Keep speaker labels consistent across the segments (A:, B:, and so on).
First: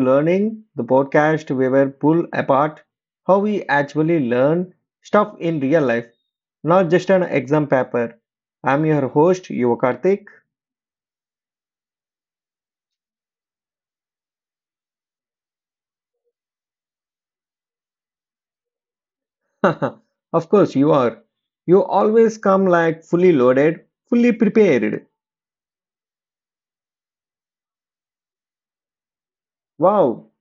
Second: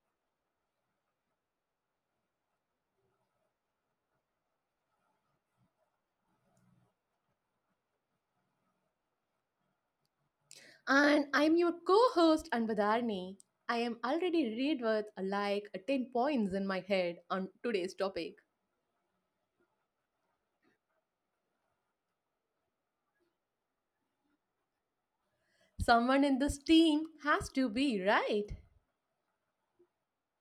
A: Learning, the podcast where we pull apart how we actually learn stuff in real life, not just an exam paper. I'm your host, Yuva Karthik.
B: And I'm your co host, Anvadarni. I am already read with like 10 points in my head on today's topic.
A: Of course, you are. You always come like fully loaded, fully prepared.
B: Someone in this team has to be right.
A: Wow,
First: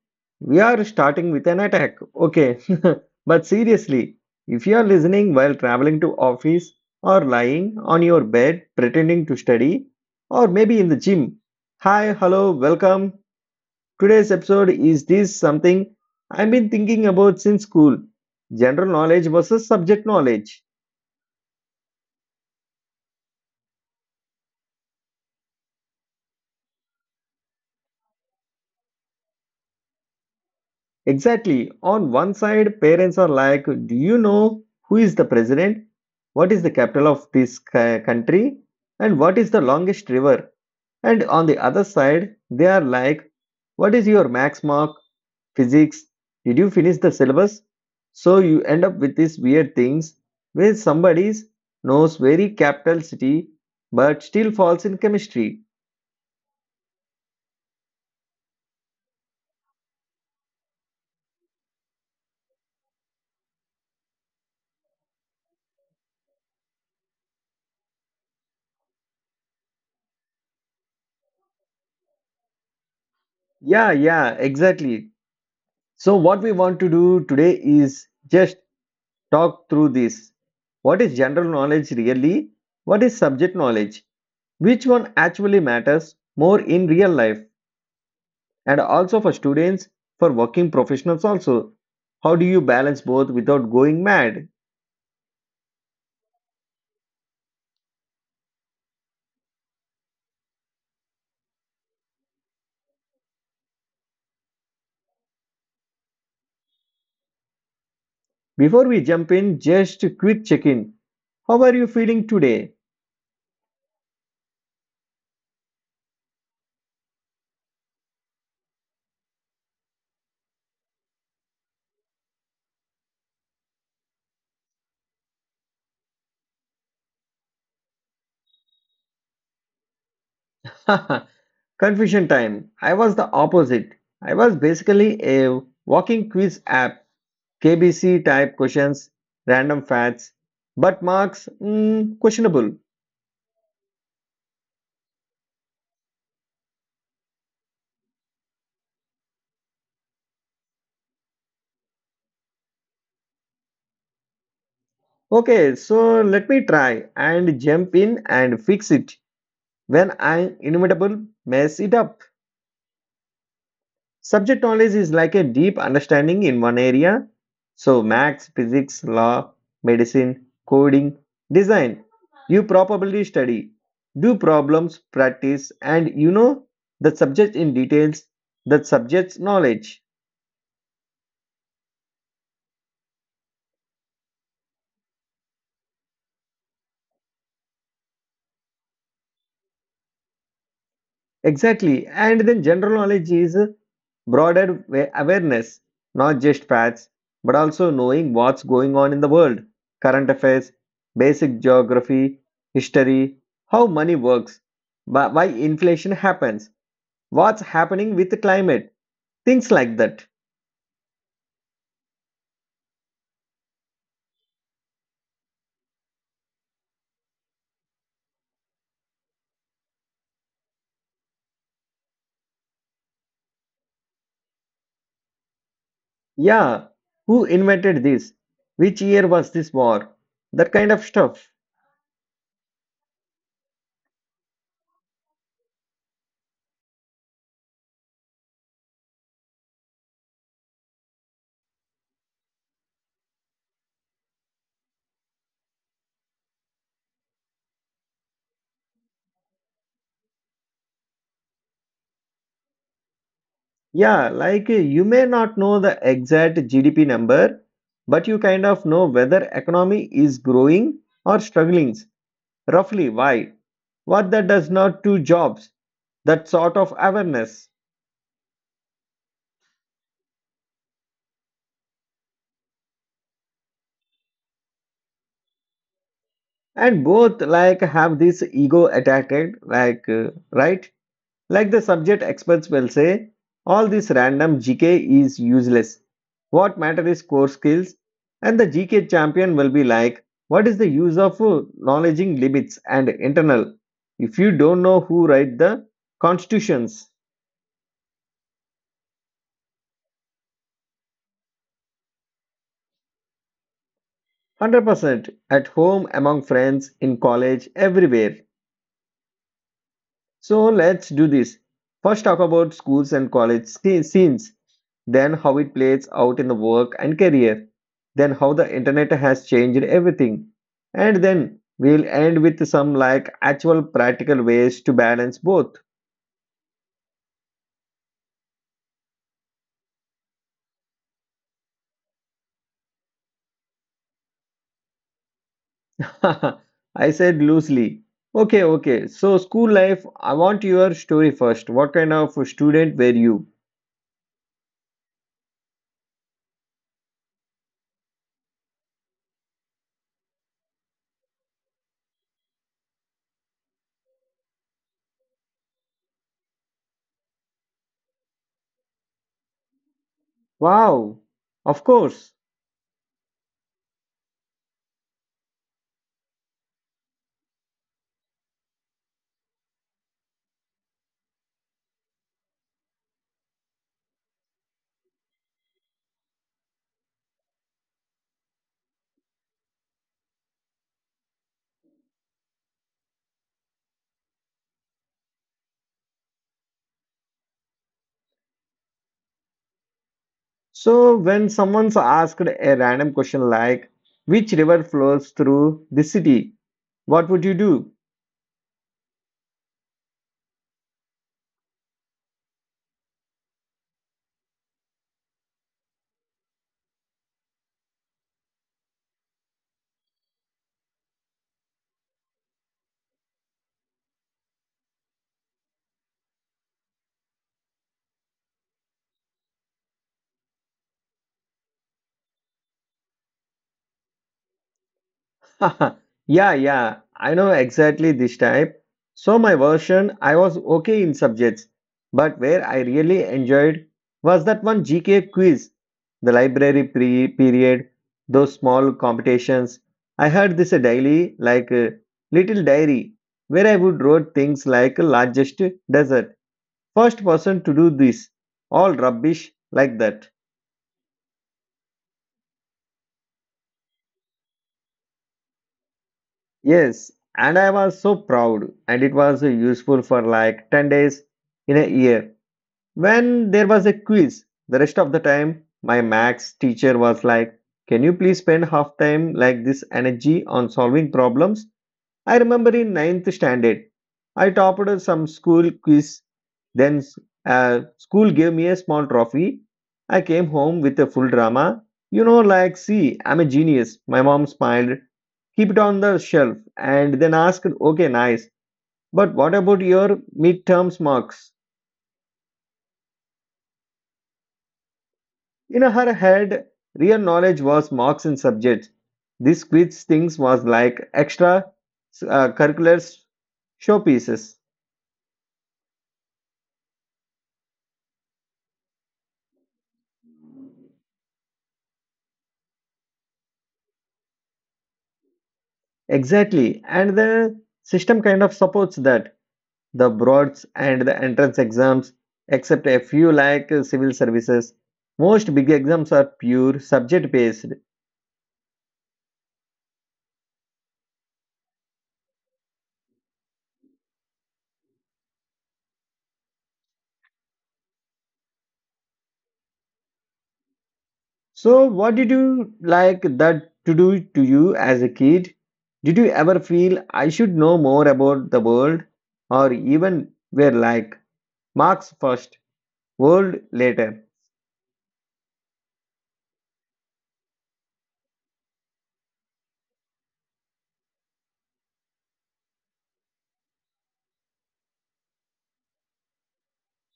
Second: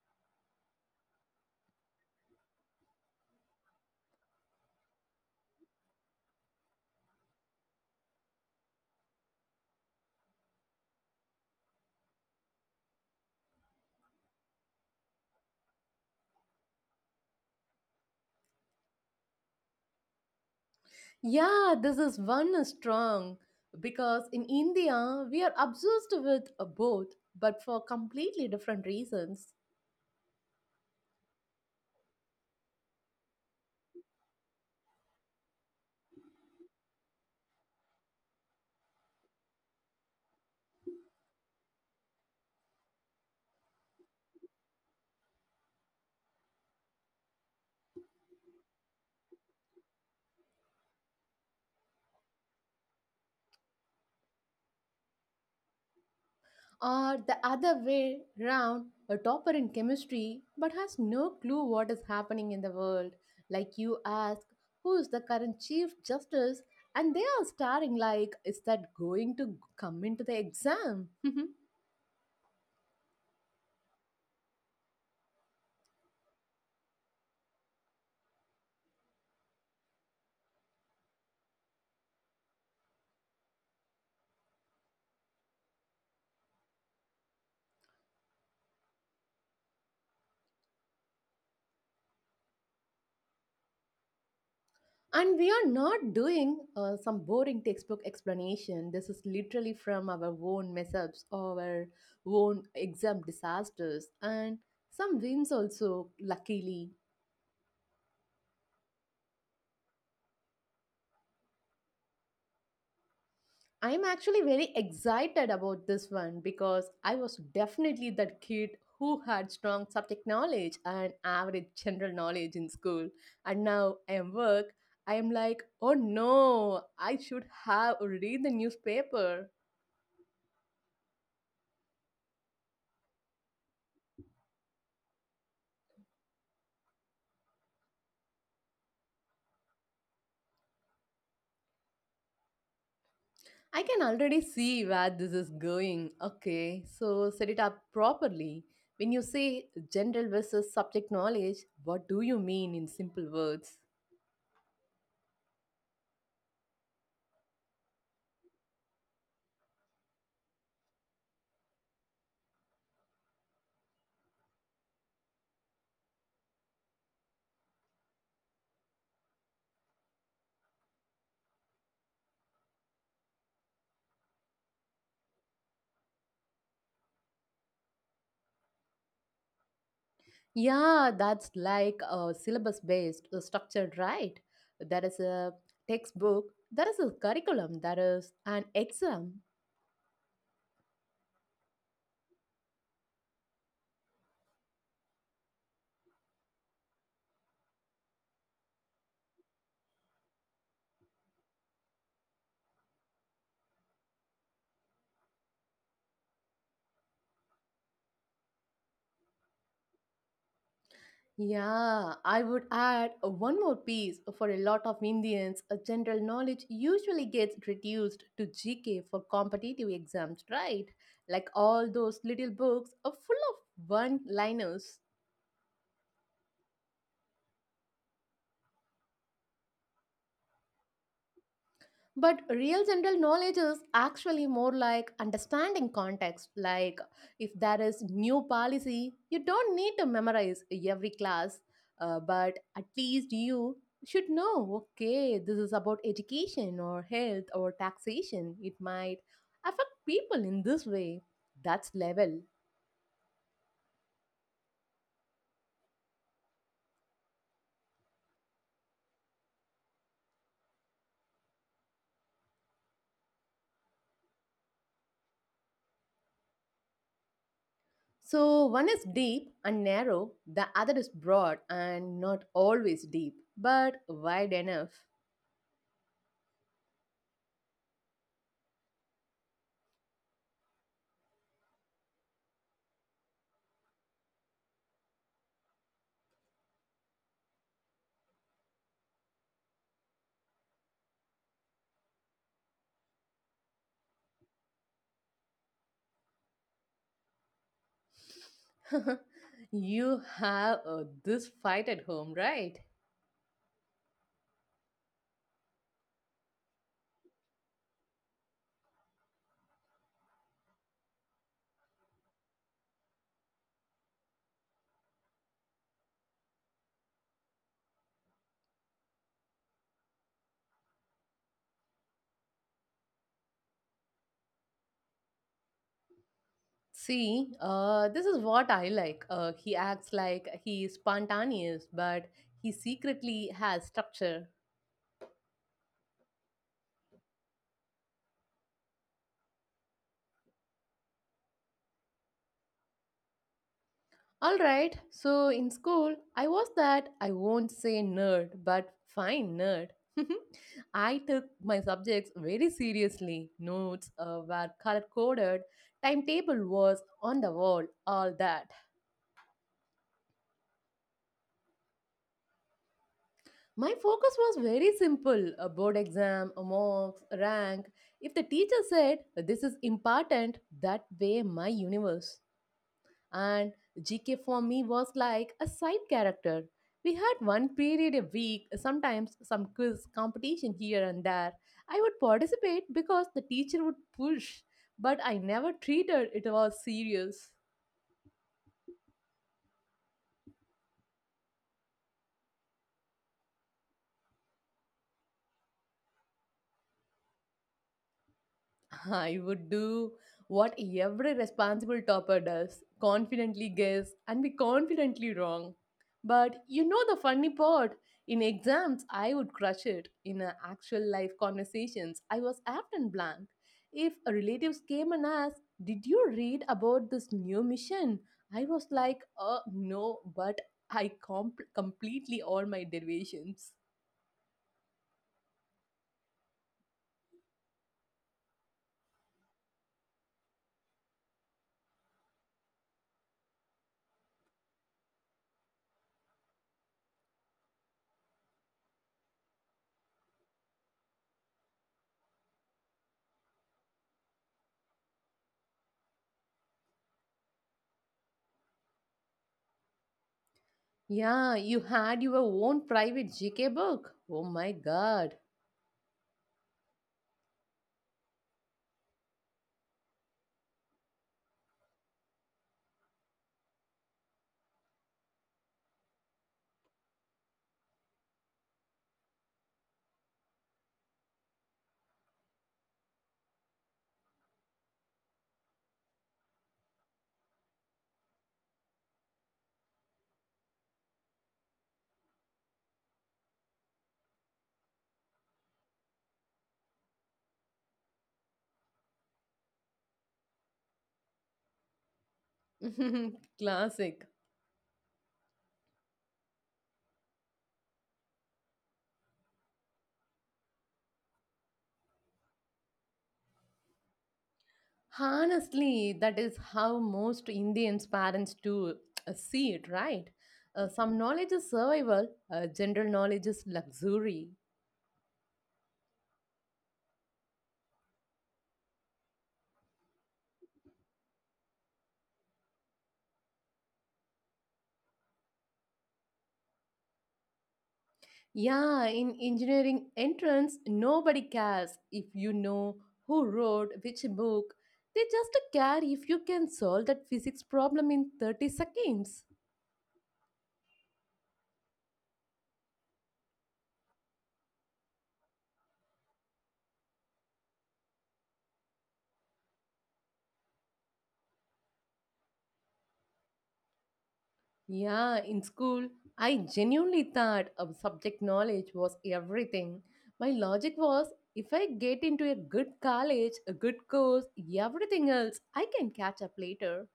A: we are starting with an attack. Okay. But seriously, if you are listening while traveling to office or lying on your bed pretending to study or maybe in the gym. Hi, hello, welcome. Today's episode is this something I've been thinking about since school. General knowledge versus subject knowledge.
B: Yeah, this is one strong because in India we are obsessed with both, but for completely different reasons.
A: Exactly. On one side, parents are like, "Do you know who is the president? What is the capital of this country? And what is the longest river?" And on the other side, they are like, what is your max mark? Physics? Did you finish the syllabus? So you end up with these weird things where somebody knows very capital city but still falls in chemistry.
B: Or the other way round, a topper in chemistry but has no clue what is happening in the world. Like you ask, who is the current Chief Justice? And they are staring like, is that going to come into the exam?
A: Yeah, yeah, exactly. So what we want to do today is just talk through this. What is general knowledge really? What is subject knowledge? Which one actually matters more in real life? And also for students, for working professionals also. How do you balance both without going mad?
B: And we are not doing some boring textbook explanation. This is literally from our own mess ups, our own exam disasters, and some wins also, luckily.
A: Before we jump in, just a quick check-in. How are you feeling today?
B: I'm actually very excited about this one because I was definitely that kid who had strong subject knowledge and average general knowledge in school. And now I am work, I am like, oh no, I should have read the newspaper.
A: Confusion time. I was the opposite. I was basically a walking quiz app, KBC type questions, random facts, but marks questionable.
B: I can already see where this is going. Okay, so set it up properly. When you say general versus subject knowledge, what do you mean in simple words?
A: Okay, so let me try and jump in and fix it. When I'm inimitable, mess it up. Subject knowledge is like a deep understanding in one area. So, maths, physics, law, medicine, coding, design. You probably study, do problems, practice, and you know the subject in details, that subject's knowledge.
B: Yeah, that's like a syllabus based structured, right? There is a textbook, there is a curriculum, there is an exam.
A: Exactly. And then general knowledge is broader awareness, not just facts, but also knowing what's going on in the world, current affairs, basic geography, history, how money works, why inflation happens, what's happening with the climate, things like that.
B: Yeah, I would add one more piece for a lot of Indians. General knowledge usually gets reduced to GK for competitive exams, right? Like all those little books are full of one liners.
A: Yeah, who invented this? Which year was this war? That kind of stuff.
B: But real general knowledge is actually more like understanding context. Like, if there is new policy, you don't need to memorize every class, but at least you should know okay, this is about education or health or taxation. It might affect people in this way. That's level.
A: Yeah, like you may not know the exact GDP number, but you kind of know whether economy is growing or struggling. Roughly why? What that does not to jobs, that sort of awareness.
B: So, one is deep and narrow, the other is broad and not always deep, but wide enough.
A: And both like have this ego attacked, like right? Like the subject experts will say, all this random GK is useless. What matter is core skills? And the GK champion will be like, what is the use of knowledging limits and internal if you don't know who write the constitutions?
B: you have this fight at home, right?
A: 100% at home, among friends, in college, everywhere. So let's do this. First, talk about schools and college scenes, then, how it plays out in the work and career, then, how the internet has changed everything, and then we'll end with some like actual practical ways to balance both.
B: See, this is what I like. He acts like he is spontaneous, but he secretly has structure.
A: I said loosely. Okay, okay. So, school life, I want your story first. What kind of student were you?
B: All right, so in school, I was that I won't say nerd, but fine nerd. I took my subjects very seriously. Notes were color coded, timetable was on the wall, all that.
A: Wow, of course.
B: My focus was very simple a board exam, a marks, a rank. If the teacher said this is important, that way my universe. And GK for me was like a side character. We had one period a week, sometimes some quiz competition here and there. I would participate because the teacher would push, but I never treated it was serious.
A: So, when someone's asked a random question like, which river flows through the city, what would you do?
B: I would do what every responsible topper does confidently guess and be confidently wrong. But you know the funny part? In exams, I would crush it. In actual life conversations, I was often blank. If a relatives came and asked, did you read about this new mission? I was like, no, but I completely all my derivations.
A: Yeah, yeah, I know exactly this type. So, my version, I was okay in subjects, but where I really enjoyed was that one GK quiz, the library period, those small competitions. I had this a daily, like a little diary, where I would write things like largest desert. First person to do this. All rubbish like that.
B: Yeah, you had your own private GK book. Oh my god.
A: Yes, and I was so proud, and it was useful for like 10 days in a year. When there was a quiz, the rest of the time, my max teacher was like, can you please spend half time like this energy on solving problems? I remember in ninth standard, I topped some school quiz. Then school gave me a small trophy. I came home with a full drama. You know, like, see, I'm a genius. My mom smiled, keep it on the shelf, and then asked, okay, nice. But what about your midterms marks?
B: Classic.
A: In her head, real knowledge was marks in subjects. This quiz things was like extra curricular showpieces.
B: Honestly, that is how most Indians' parents do see it, right? Some knowledge is survival, general knowledge is luxury.
A: Exactly. And the system kind of supports that. The broads and the entrance exams, except a few like civil services, most big exams are pure subject based.
B: Yeah, in engineering entrance, nobody cares if you know who wrote which book. They just care if you can solve that physics problem in 30 seconds.
A: So, what did you like that to do to you as a kid? Did you ever feel I should know more about the world? Or even were like marks first, world later?
B: Yeah, in school, I genuinely thought of subject knowledge was everything. My logic was if I get into a good college, a good course, everything else, I can catch up later.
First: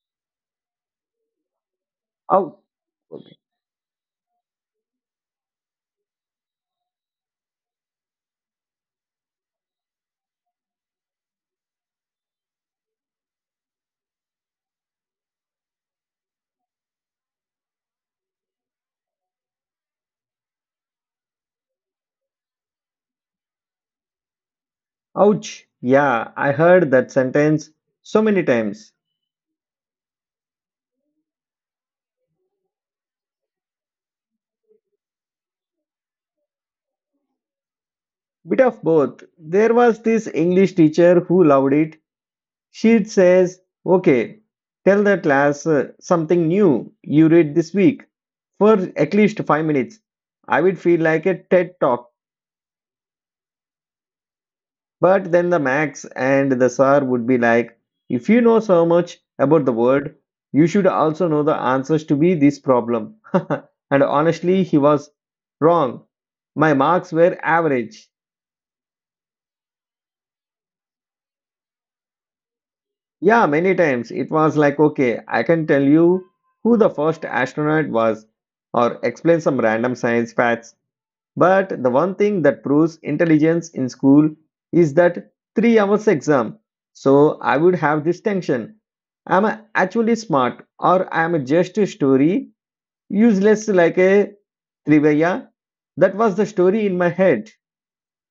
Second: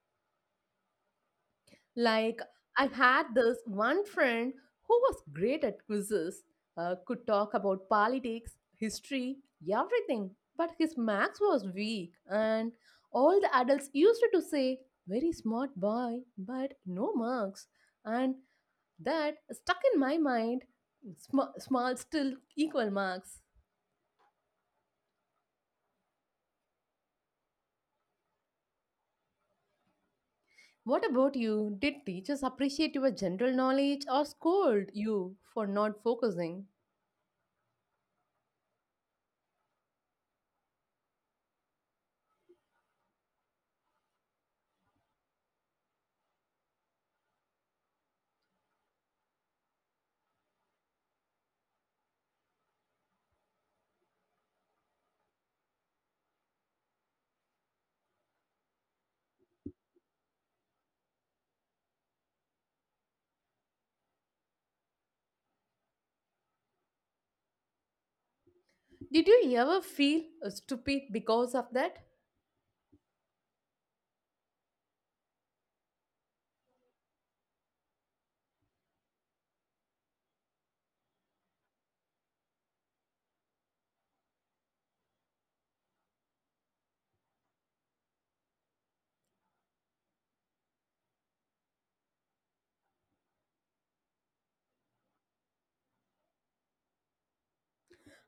B: Like,
A: Ouch.
B: I had this one friend who was great at quizzes, could talk about politics, history, everything, but his maths was weak, and all the adults used to say, very smart boy, but no marks. And that stuck in my mind. Small, still equal marks.
A: Ouch. Yeah, I heard that sentence so many times.
B: What about you? Did teachers appreciate your general knowledge or scold you for not focusing?
A: Bit of both. There was this English teacher who loved it. She'd says, "Okay, tell the class something new you read this week for at least 5 minutes." I would feel like a TED talk, but then the Max and the Sir would be like, "If you know so much about the word, you should also know the answers to be this problem." And honestly, he was wrong. My marks were average.
B: Did you ever feel stupid because of that?
A: Yeah, many times it was like, okay, I can tell you who the first astronaut was or explain some random science facts. But the one thing that proves intelligence in school is that 3 hours exam. So I would have this tension. Am I actually smart or am I just a story, useless like a trivia. That was the story in my head.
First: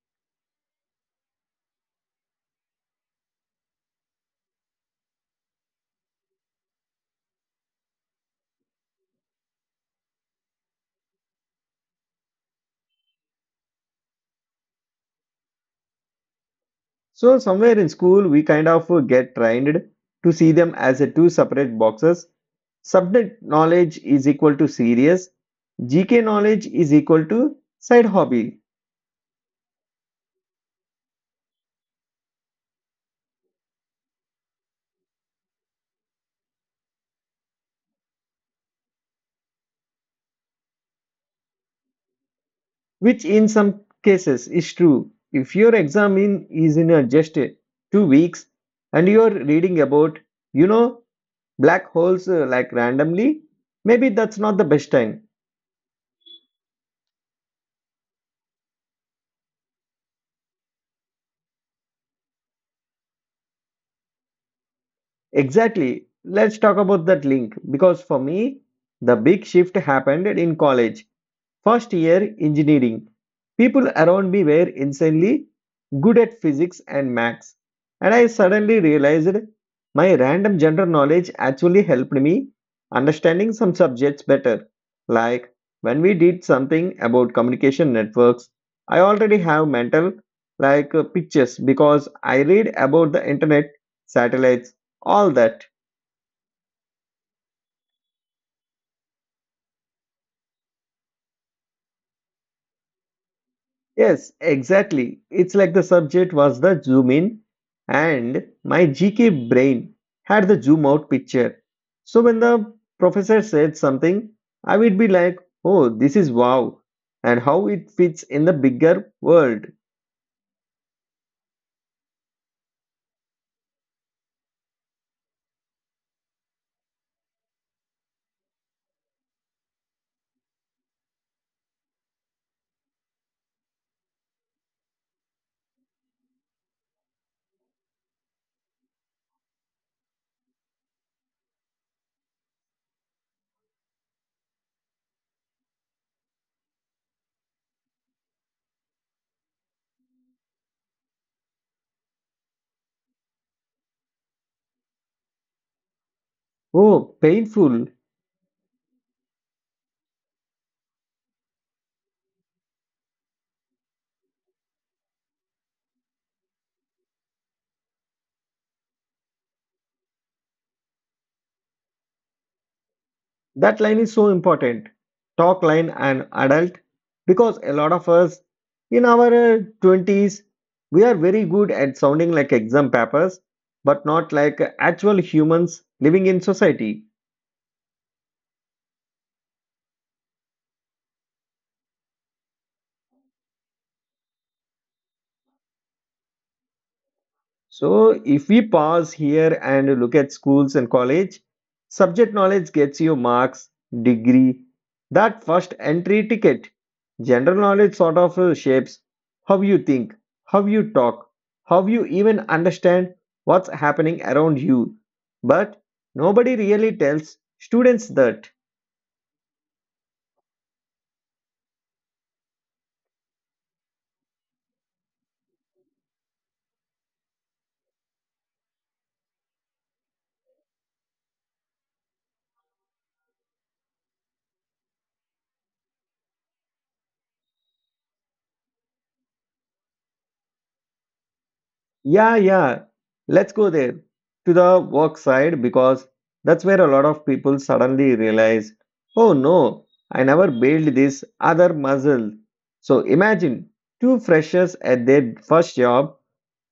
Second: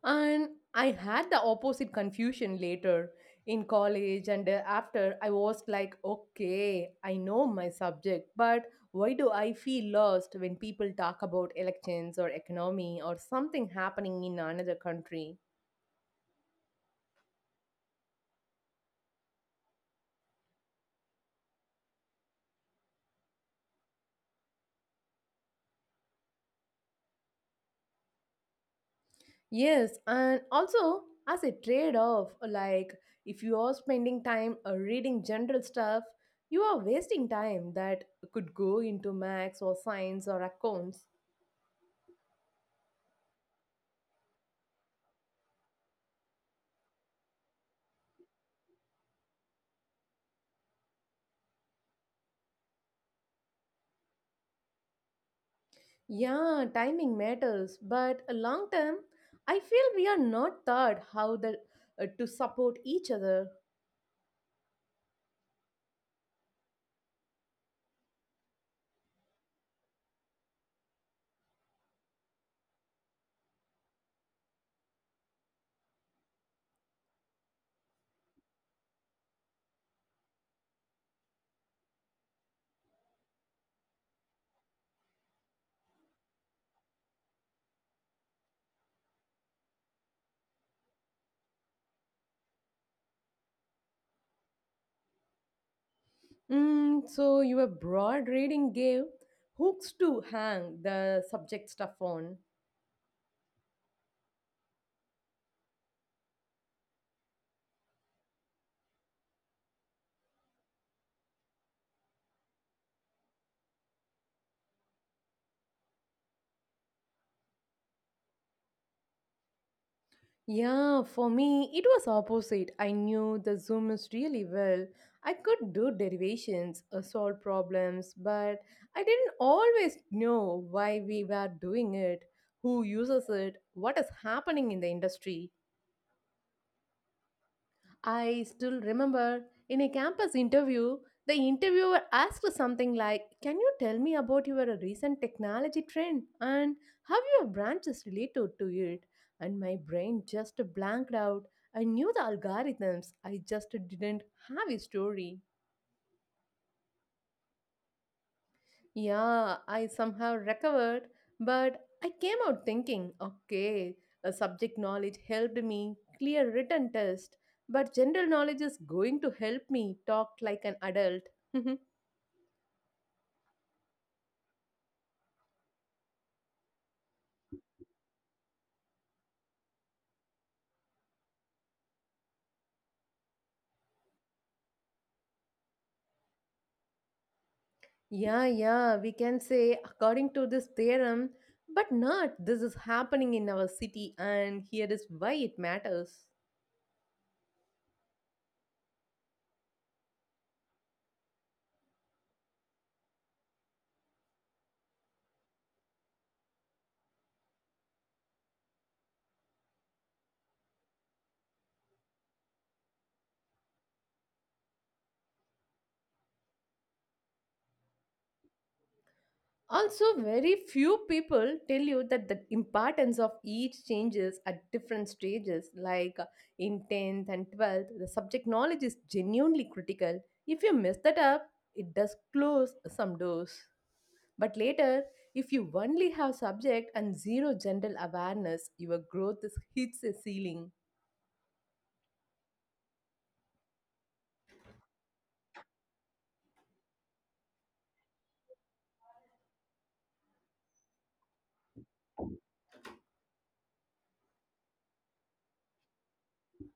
B: And I had the opposite confusion later in college and after I was like, okay, I know my subject, but why do I feel lost when people talk about elections or economy or something happening in another country?
A: So somewhere in school, we kind of get trained to see them as a two separate boxes. Subject knowledge is equal to serious. GK knowledge is equal to side hobby,
B: Yes, and also as a trade off, like if you are spending time reading general stuff, you are wasting time that could go into maths or science or accounts.
A: which in some cases is true. If your exam in, is in a just 2 weeks and you are reading about, you know, black holes like randomly, maybe that's not the best time.
B: Yeah, timing matters, but long term, I feel we are not taught how the, to support each other.
A: Exactly. Let's talk about that link because for me, the big shift happened in college. First year engineering. People around me were insanely good at physics and maths, and I suddenly realized my random general knowledge actually helped me understanding some subjects better. Like when we did something about communication networks, I already have mental like pictures because I read about the internet, satellites, all that.
B: Mm, so, your broad reading gave hooks to hang the subject stuff on.
A: Yes, exactly. It's like the subject was the zoom in, and my GK brain had the zoom out picture. So when the professor said something, I would be like, oh, this is wow, and how it fits in the bigger world.
B: Yeah, for me, it was opposite. I knew the zooms really well. I could do derivations, solve problems, but I didn't always know why we were doing it, who uses it, what is happening in the industry. I still remember in a campus interview, the interviewer asked something like, can you tell me about your recent technology trend and how your branch is related to it? And my brain just blanked out. I knew the algorithms, I just didn't have a story.
A: Oh, painful.
B: Yeah, I somehow recovered, but I came out thinking, okay, a subject knowledge helped me clear written test, but general knowledge is going to help me talk like an adult.
A: That line is so important. Talk line and adult because a lot of us in our 20s we are very good at sounding like exam papers but not like actual humans living in society.
B: yeah, yeah, we can say according to this theorem, but not this is happening in our city and here is why it matters.
A: So if we pause here and look at schools and college, subject knowledge gets you marks, degree, that first entry ticket. General knowledge sort of shapes how you think, how you talk, how you even understand what's happening around you. But nobody really tells students that.
B: Also, very few people tell you that the importance of each changes at different stages, like in 10th and 12th, the subject knowledge is genuinely critical. If you mess that up, it does close some doors. But later, if you only have subject and zero general awareness, your growth is, hits a ceiling.
A: Yeah, yeah. Let's go there to the work side because that's where a lot of people suddenly realize, oh no, I never built this other muscle. So imagine two freshers at their first job.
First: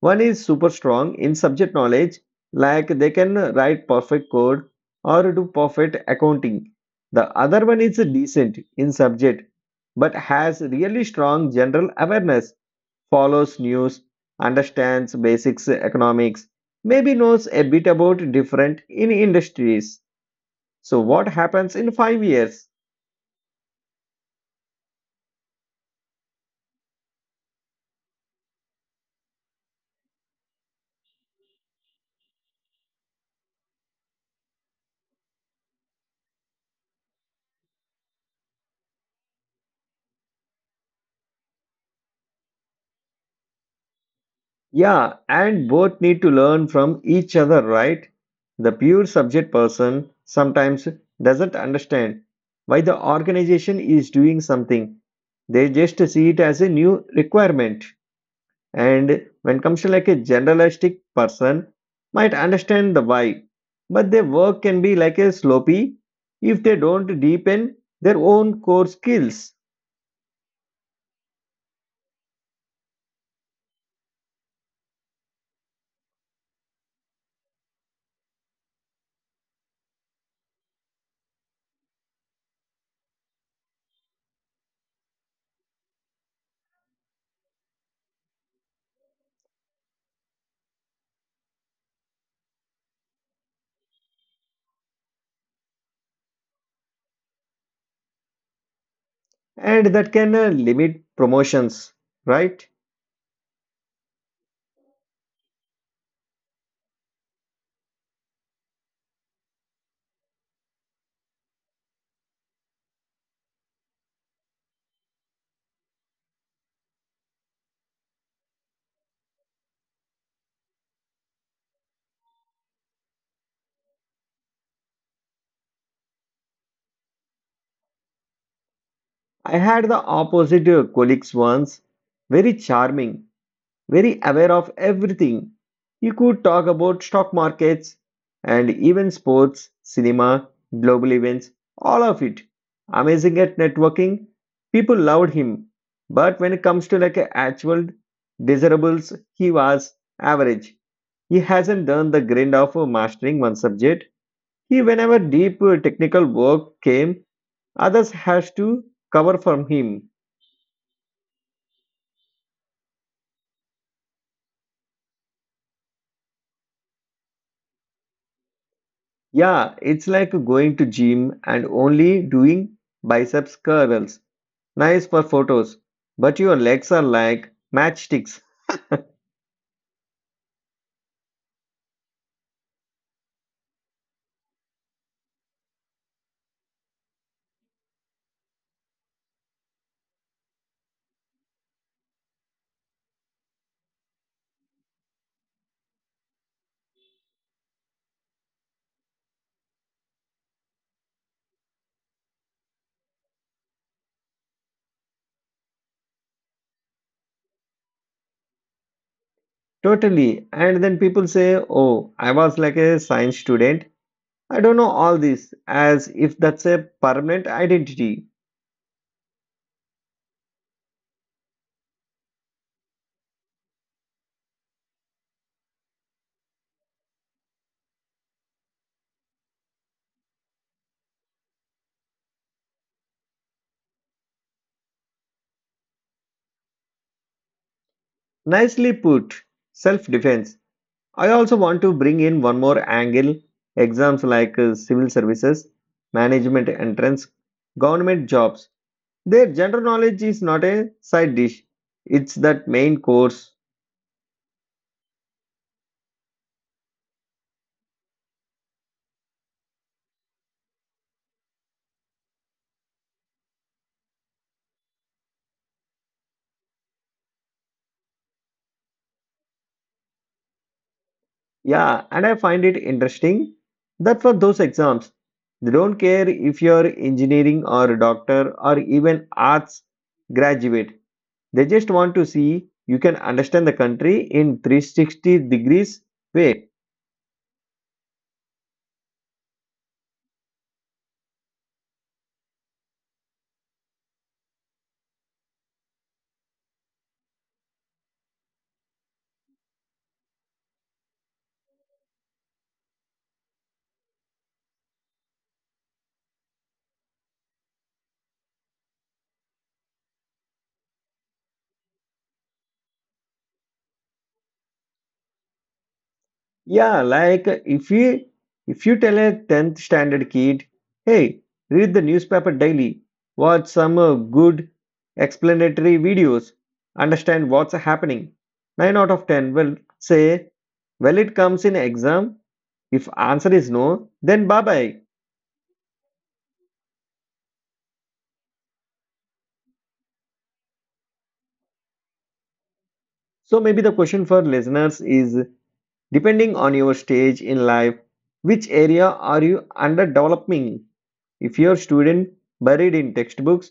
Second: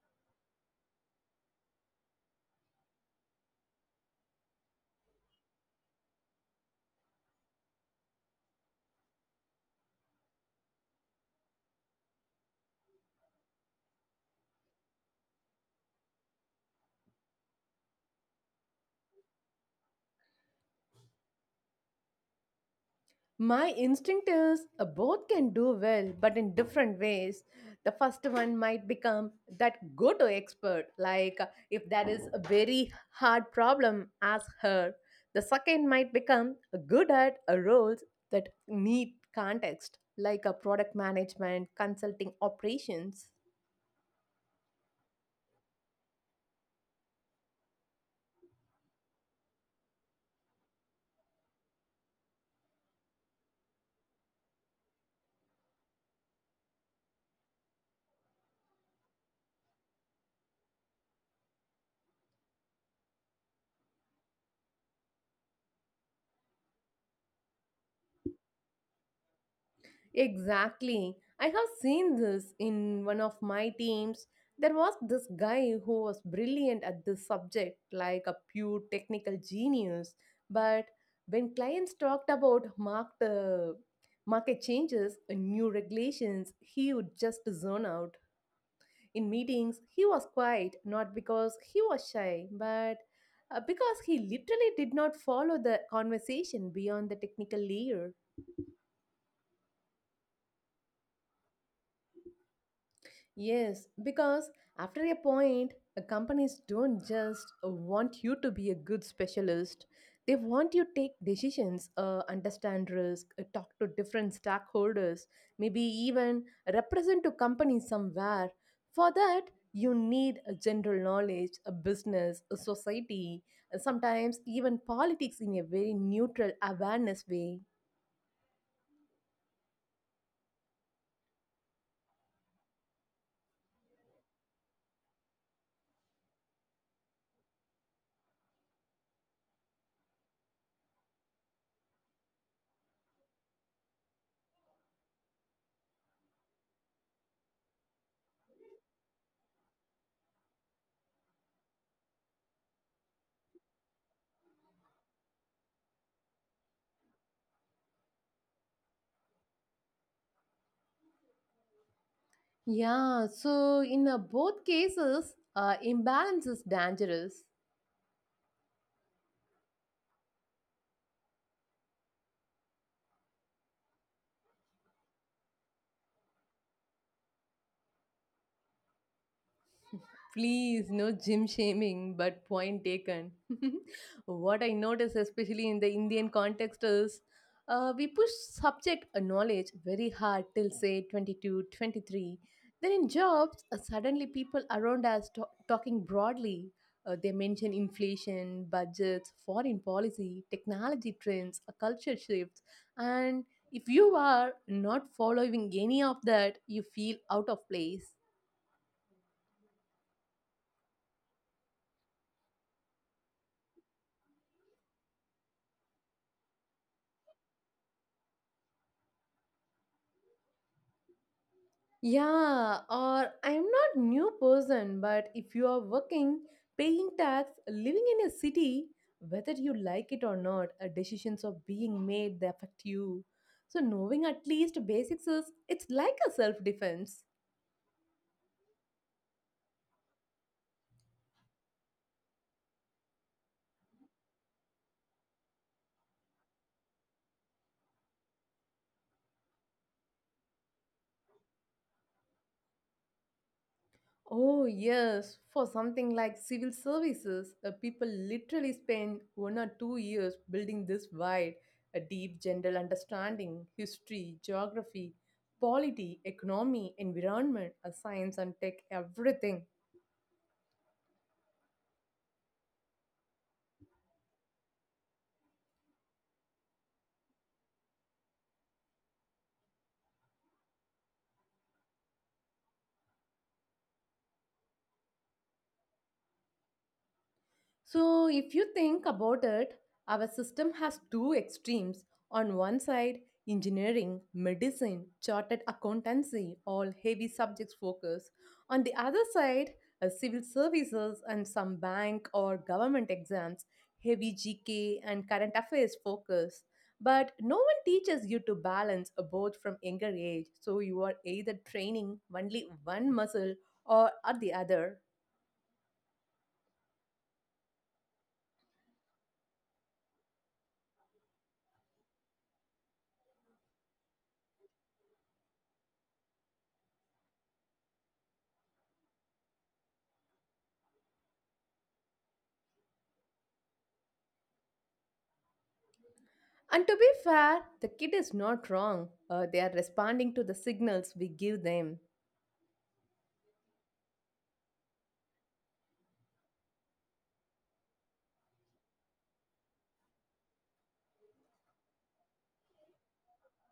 A: One is super strong in subject knowledge, like they can write perfect code or do perfect accounting. The other one is decent in subject but has really strong general awareness follows news, understands basics economics, maybe knows a bit about different in industries. So what happens in 5 years?
B: My instinct is both can do well, but in different ways. The first one might become that go to expert, like if that is a very hard problem, ask her. The second might become good at roles that need context, like a product management, consulting operations.
A: Yeah, and both need to learn from each other, right? The pure subject person sometimes doesn't understand why the organization is doing something. They just see it as a new requirement. And when comes to like a generalistic person might understand the why, but their work can be like a sloppy if they don't deepen their own core skills,
B: Exactly. I have seen this in one of my teams. There was this guy who was brilliant at this subject, like a pure technical genius. But when clients talked about market changes and new regulations, he would just zone out. In meetings, he was quiet, not because he was shy, but because he literally did not follow the conversation beyond the technical layer.
A: and that can limit promotions, right?
B: Yes, because after a point, companies don't just want you to be a good specialist. They want you to take decisions, understand risk, talk to different stakeholders, maybe even represent to companies somewhere. For that, you need a general knowledge, a business, a society, and sometimes even politics in a very neutral awareness way.
A: I had the opposite colleagues once, very charming very aware of everything. He could talk about stock markets and even sports, cinema, global events, all of it. Amazing at networking. People loved him. But when it comes to like actual desirables, he was average. He hasn't done the grind of mastering one subject. He, whenever deep technical work came, others has to cover from him.
B: Yeah, so in both cases, imbalance is dangerous.
A: Yeah, it's like going to gym and only doing biceps curls. Nice for photos, but your legs are like matchsticks.
B: Please, no gym shaming, but point taken. what I notice, especially in the Indian context, is we push subject knowledge very hard till say 22, 23. Then in jobs, suddenly people around us talking broadly. They mention inflation, budgets, foreign policy, technology trends, culture shifts, and if you are not following any of that, you feel out of place.
A: Totally. And then people say, "Oh, I was like a science student. I don't know all this," as if that's a permanent identity.
B: Yeah, or I'm not new person, but if you are working, paying tax, living in a city, whether you like it or not, decisions are being made that affect you. So knowing at least basics is it's like a self-defense.
A: Nicely put. Self-defense. I also want to bring in one more angle. Exams like civil services, management entrance, government jobs. Their general knowledge is not a side dish, it's that main course.
B: Oh, yes. For something like civil services, people literally spend 1 or 2 years building this wide, a deep general understanding, history, geography, polity, economy, environment, science, and tech, everything.
A: Yeah, and I find it interesting that for those exams, they don't care if you're engineering or a doctor or even arts graduate. They just want to see you can understand the country in 360 degrees way.
B: So, if you think about it, our system has two extremes. On one side, engineering, medicine, chartered accountancy, all heavy subjects focus. On the other side, civil services and some bank or government exams, heavy GK and current affairs focus. But no one teaches you to balance both from younger age, so you are either training only one muscle or at the other.
A: Yeah, like if you tell a 10th standard kid, hey, read the newspaper daily, watch some good explanatory videos, understand what's happening. 9 out of 10 will say, well, it comes in exam. If answer is no, then bye-bye.
B: And to be fair, the kid is not wrong. They are responding to the signals we give them.
A: So maybe the question for listeners is, depending on your stage in life, which area are you underdeveloping? If you're student buried in textbooks,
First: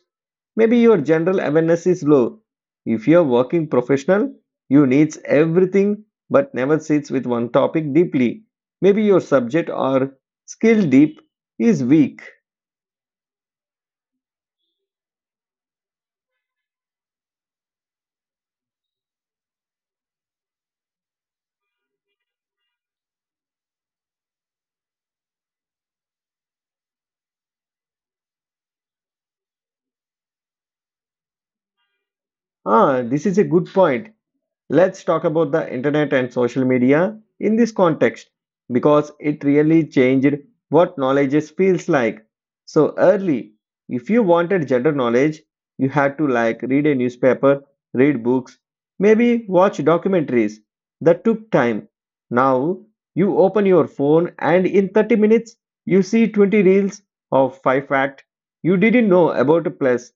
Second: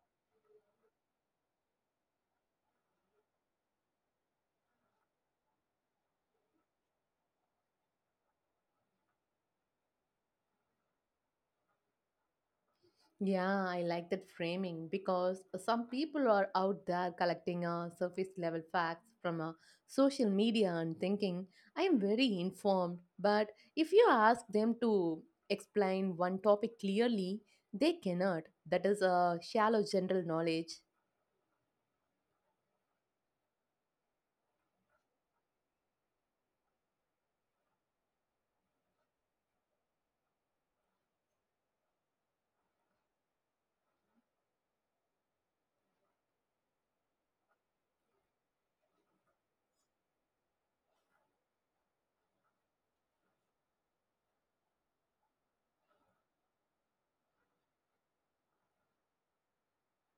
A: maybe your general awareness is low. If you're working professional, you needs everything but never sits with one topic deeply. Maybe your subject or skill deep is weak.
B: Yeah, I like that framing because some people are out there collecting surface level facts from social media and thinking, I am very informed. But if you ask them to explain one topic clearly, they cannot. That is a shallow general knowledge.
A: Ah, this is a good point. Let's talk about the internet and social media in this context because it really changed feels like. So early, if you wanted general knowledge, you had to like read a newspaper, read books, maybe watch documentaries. That took time. Now, you open your phone and in 30 minutes you see 20 reels of 5 fact you didn't know about, plus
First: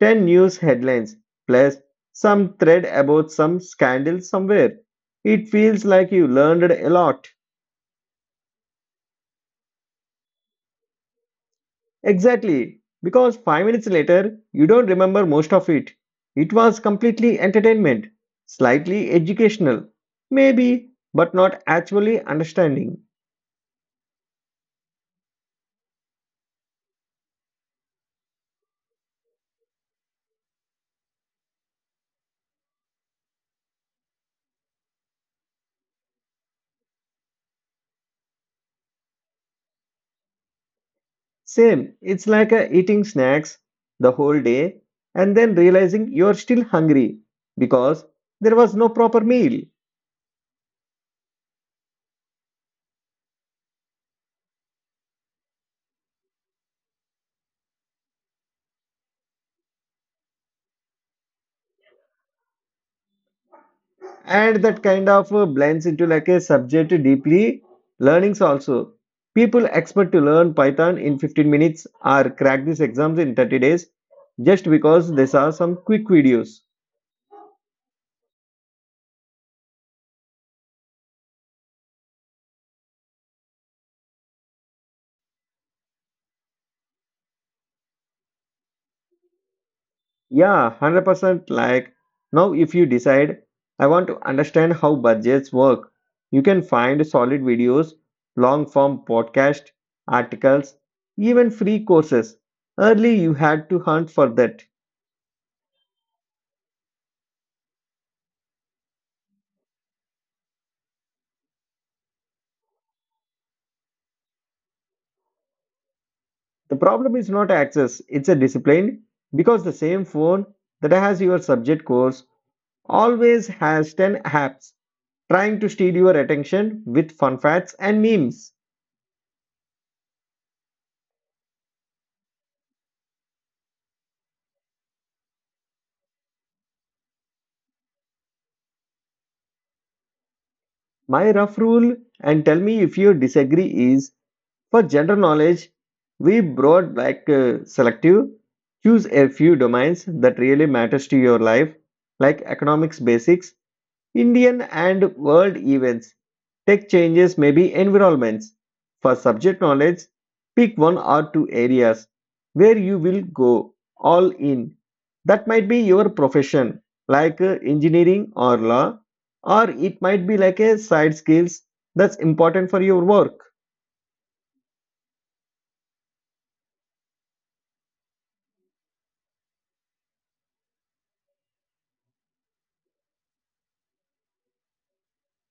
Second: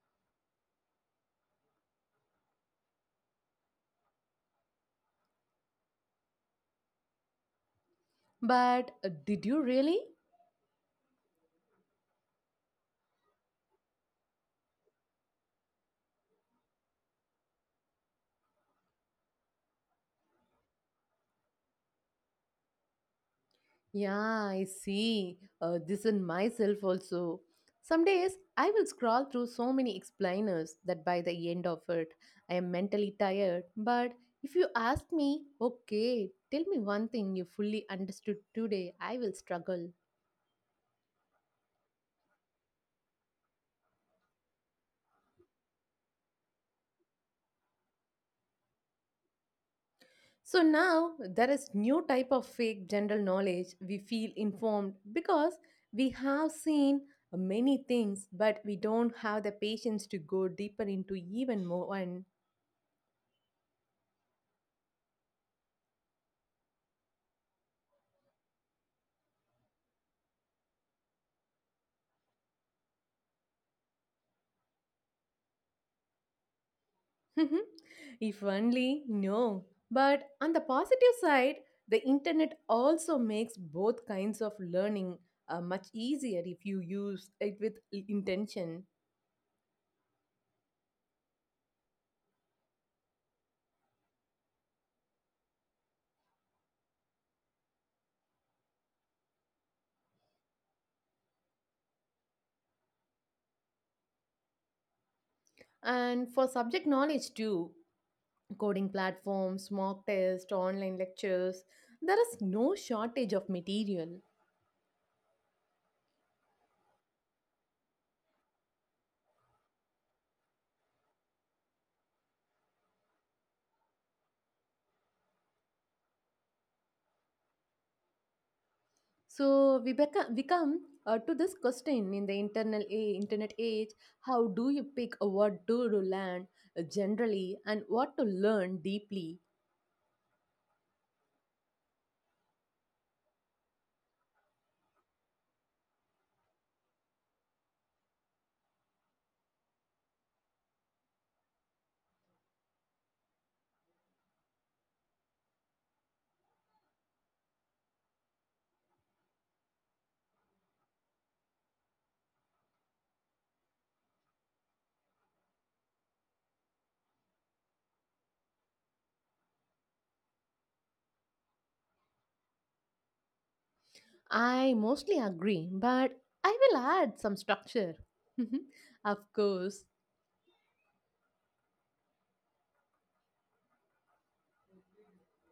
A: ten news headlines, plus some thread about some scandal somewhere. It feels like you learned a lot.
B: But did you really?
A: Exactly, because 5 minutes later, you don't remember most of it. It was completely entertainment, slightly educational, maybe, but not actually understanding.
B: Yeah, I see. This in myself also. Some days I will scroll through so many explainers that by the end of it, I am mentally tired. But if you ask me, okay, tell me one thing you fully understood today, I will struggle.
A: Same, it's like eating snacks the whole day and then realizing you're still hungry because there was no proper meal.
B: So now there is new type of fake general knowledge. We feel informed because we have seen many things, but we don't have the patience to go deeper into even more.
A: And that kind of blends into like a subject deeply learnings also. People expect to learn python in 15 minutes or crack these exams in 30 days just because they saw some quick videos.
B: if only, no. But on the positive side, the internet also makes both kinds of learning much easier if you use it with intention.
A: Yeah, 100%, like now if you decide I want to understand how budgets work, you can find solid videos, long form podcast, articles, even free courses. Early you had to hunt for that.
B: And for subject knowledge too, coding platforms, mock tests, online lectures, there is no shortage of material.
A: The problem is not access, it's a discipline because the same phone that has your subject course always has 10 apps trying to steal your attention with fun facts and memes.
B: So we come to this question in the internet age: how do you pick what to learn generally and what to learn deeply?
A: My rough rule, and tell me if you disagree, is for general knowledge, we brought like selective. Choose a few domains that really matters to your life, like economics basics, Indian and world events, tech changes, may be environments. For subject knowledge, pick one or two areas where you will go all in. That might be your profession, like engineering or law, or it might be like a side skills that's important for your work.
B: I mostly agree, but I will add some structure. of course,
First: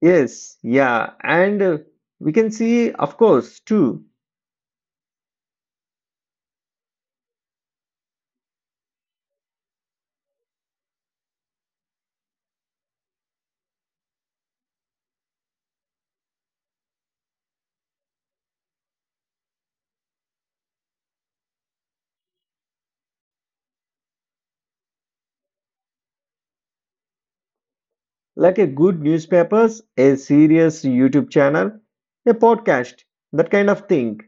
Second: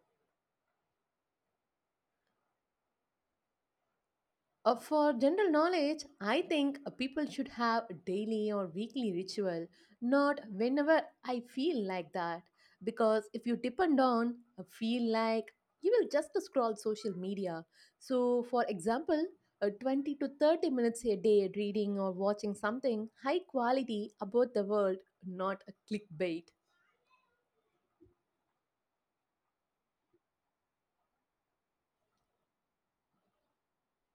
A: Yes, yeah, and we can see, of course, too,
B: For general knowledge, I think people should have a daily or weekly ritual, not whenever I feel like that. Because if you depend on a feel like, you will just scroll social media. So, for example, 20 to 30 minutes a day reading or watching something high quality about the world, not a clickbait.
A: like a good newspapers, a serious YouTube channel, a podcast, that kind of thing.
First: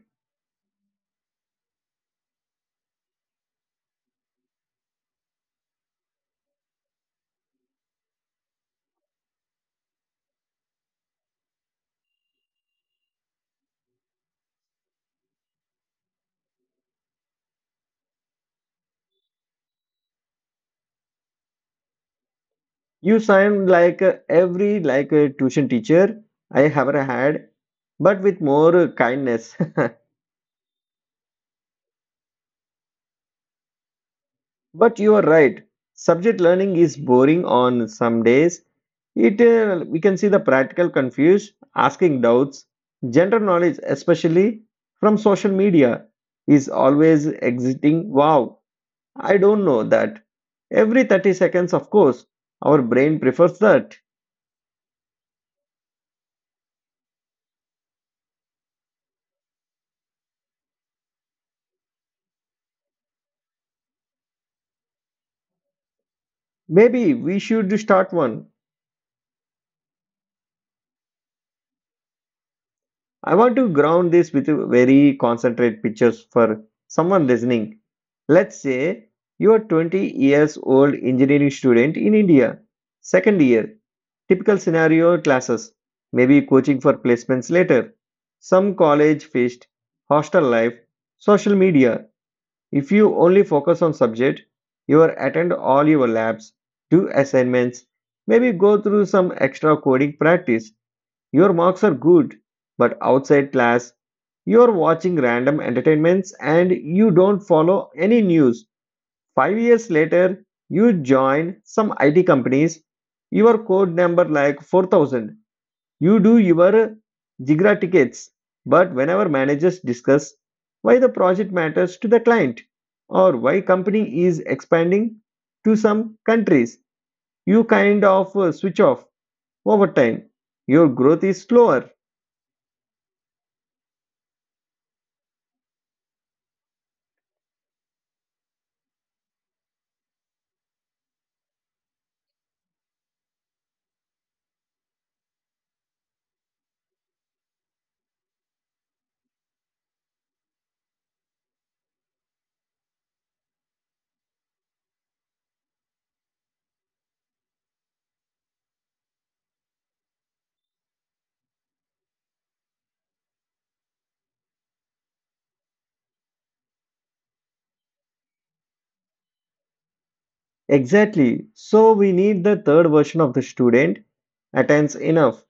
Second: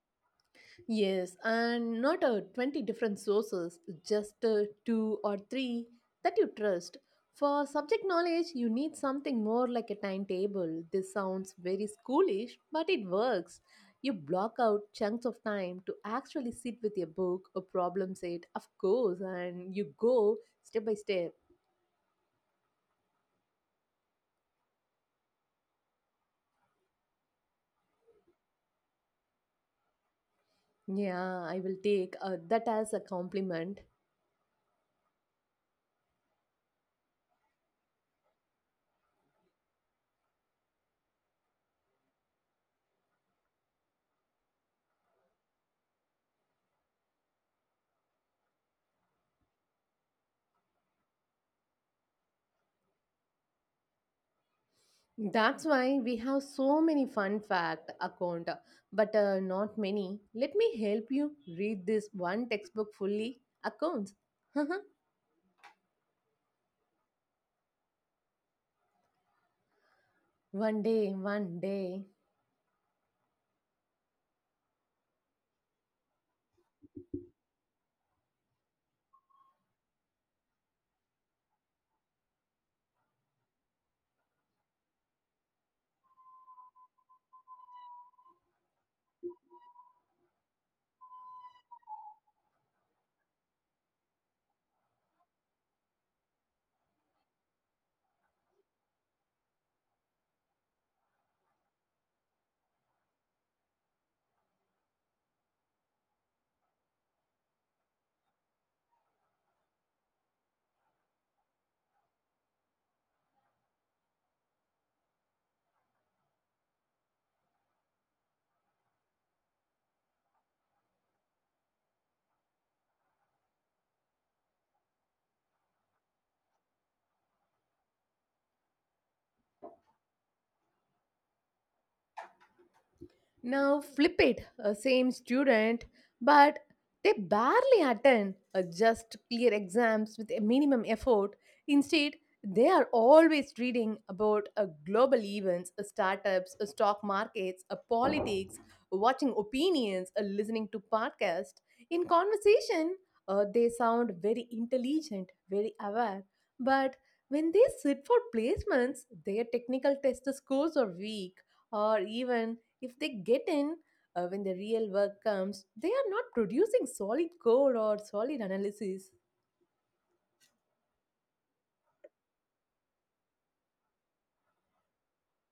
B: Yes, and not a 20 different sources, just two or three that you trust. For subject knowledge, you need something more like a timetable. This sounds very schoolish, but it works. You block out chunks of time to actually sit with your book or problem set, of course, and you go step by step.
A: You sound like every like tuition teacher I ever had, but with more kindness.
B: Yeah, I will take that as a compliment.
A: But you are right. Subject learning is boring on some days. It we can see the practical confused, asking doubts. General knowledge, especially from social media, is always exiting. Wow, I don't know that. Every 30 seconds, of course, our brain prefers that.
B: That's why we have so many fun fact account, but not many. Let me help you read this one textbook fully accounts.
A: Maybe we should start one.
B: one day, one day.
A: I want to ground this with very concentrate pictures for someone listening. Let's say you are 20 years old engineering student in India, second year, typical scenario classes, maybe coaching for placements later, some college feast, hostel life, social media. If you only focus on subject, you are attend all your labs, do assignments, maybe go through some extra coding practice. Your marks are good, but outside class, you're watching random entertainments and you don't follow any news. 5 years later, you join some IT companies, your code number like 4,000. You do your Jigra tickets, but whenever managers discuss why the project matters to the client or why company is expanding to some countries, you kind of switch off over time. Your growth is slower.
B: Now flip it, a same student, but they barely attend just clear exams with a minimum effort. Instead, they are always reading about global events, startups, stock markets, politics, watching opinions, listening to podcasts. In conversation, they sound very intelligent, very aware, but when they sit for placements, their technical test scores are weak or even if they get in when the real work comes, they are not producing solid code or solid analysis.
A: Exactly. So we need the third version of the student attends enough,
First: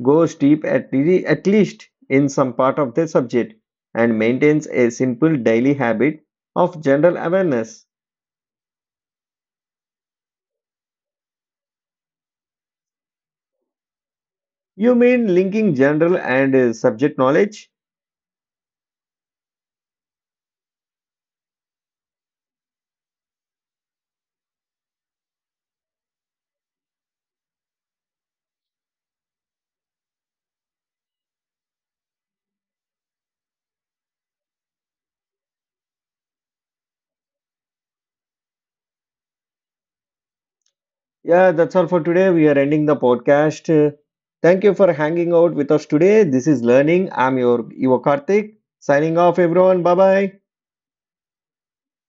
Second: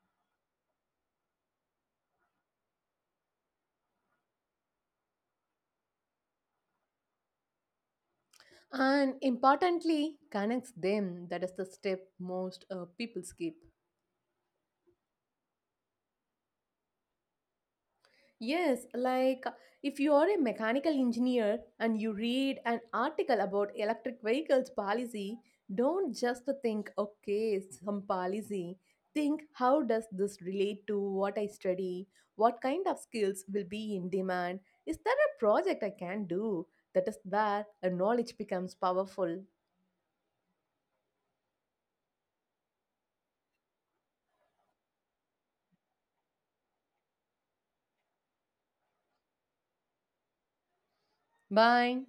A: goes deep at, at least in some part of the subject, and maintains a simple daily habit of general awareness.
B: And importantly, connects them. That is the step most people skip.
A: You mean linking general and subject knowledge?
B: Yes, like if you are a mechanical engineer and you read an article about electric vehicles policy, don't just think, okay, some policy. Think, how does this relate to what I study? What kind of skills will be in demand? Is there a project I can do? That is where a knowledge becomes powerful.
A: Yeah, that's all for today. We are ending the podcast. Thank you for hanging out with us today. This is Learning. I'm your Karthik. Signing off, everyone. Bye bye.
B: Bye.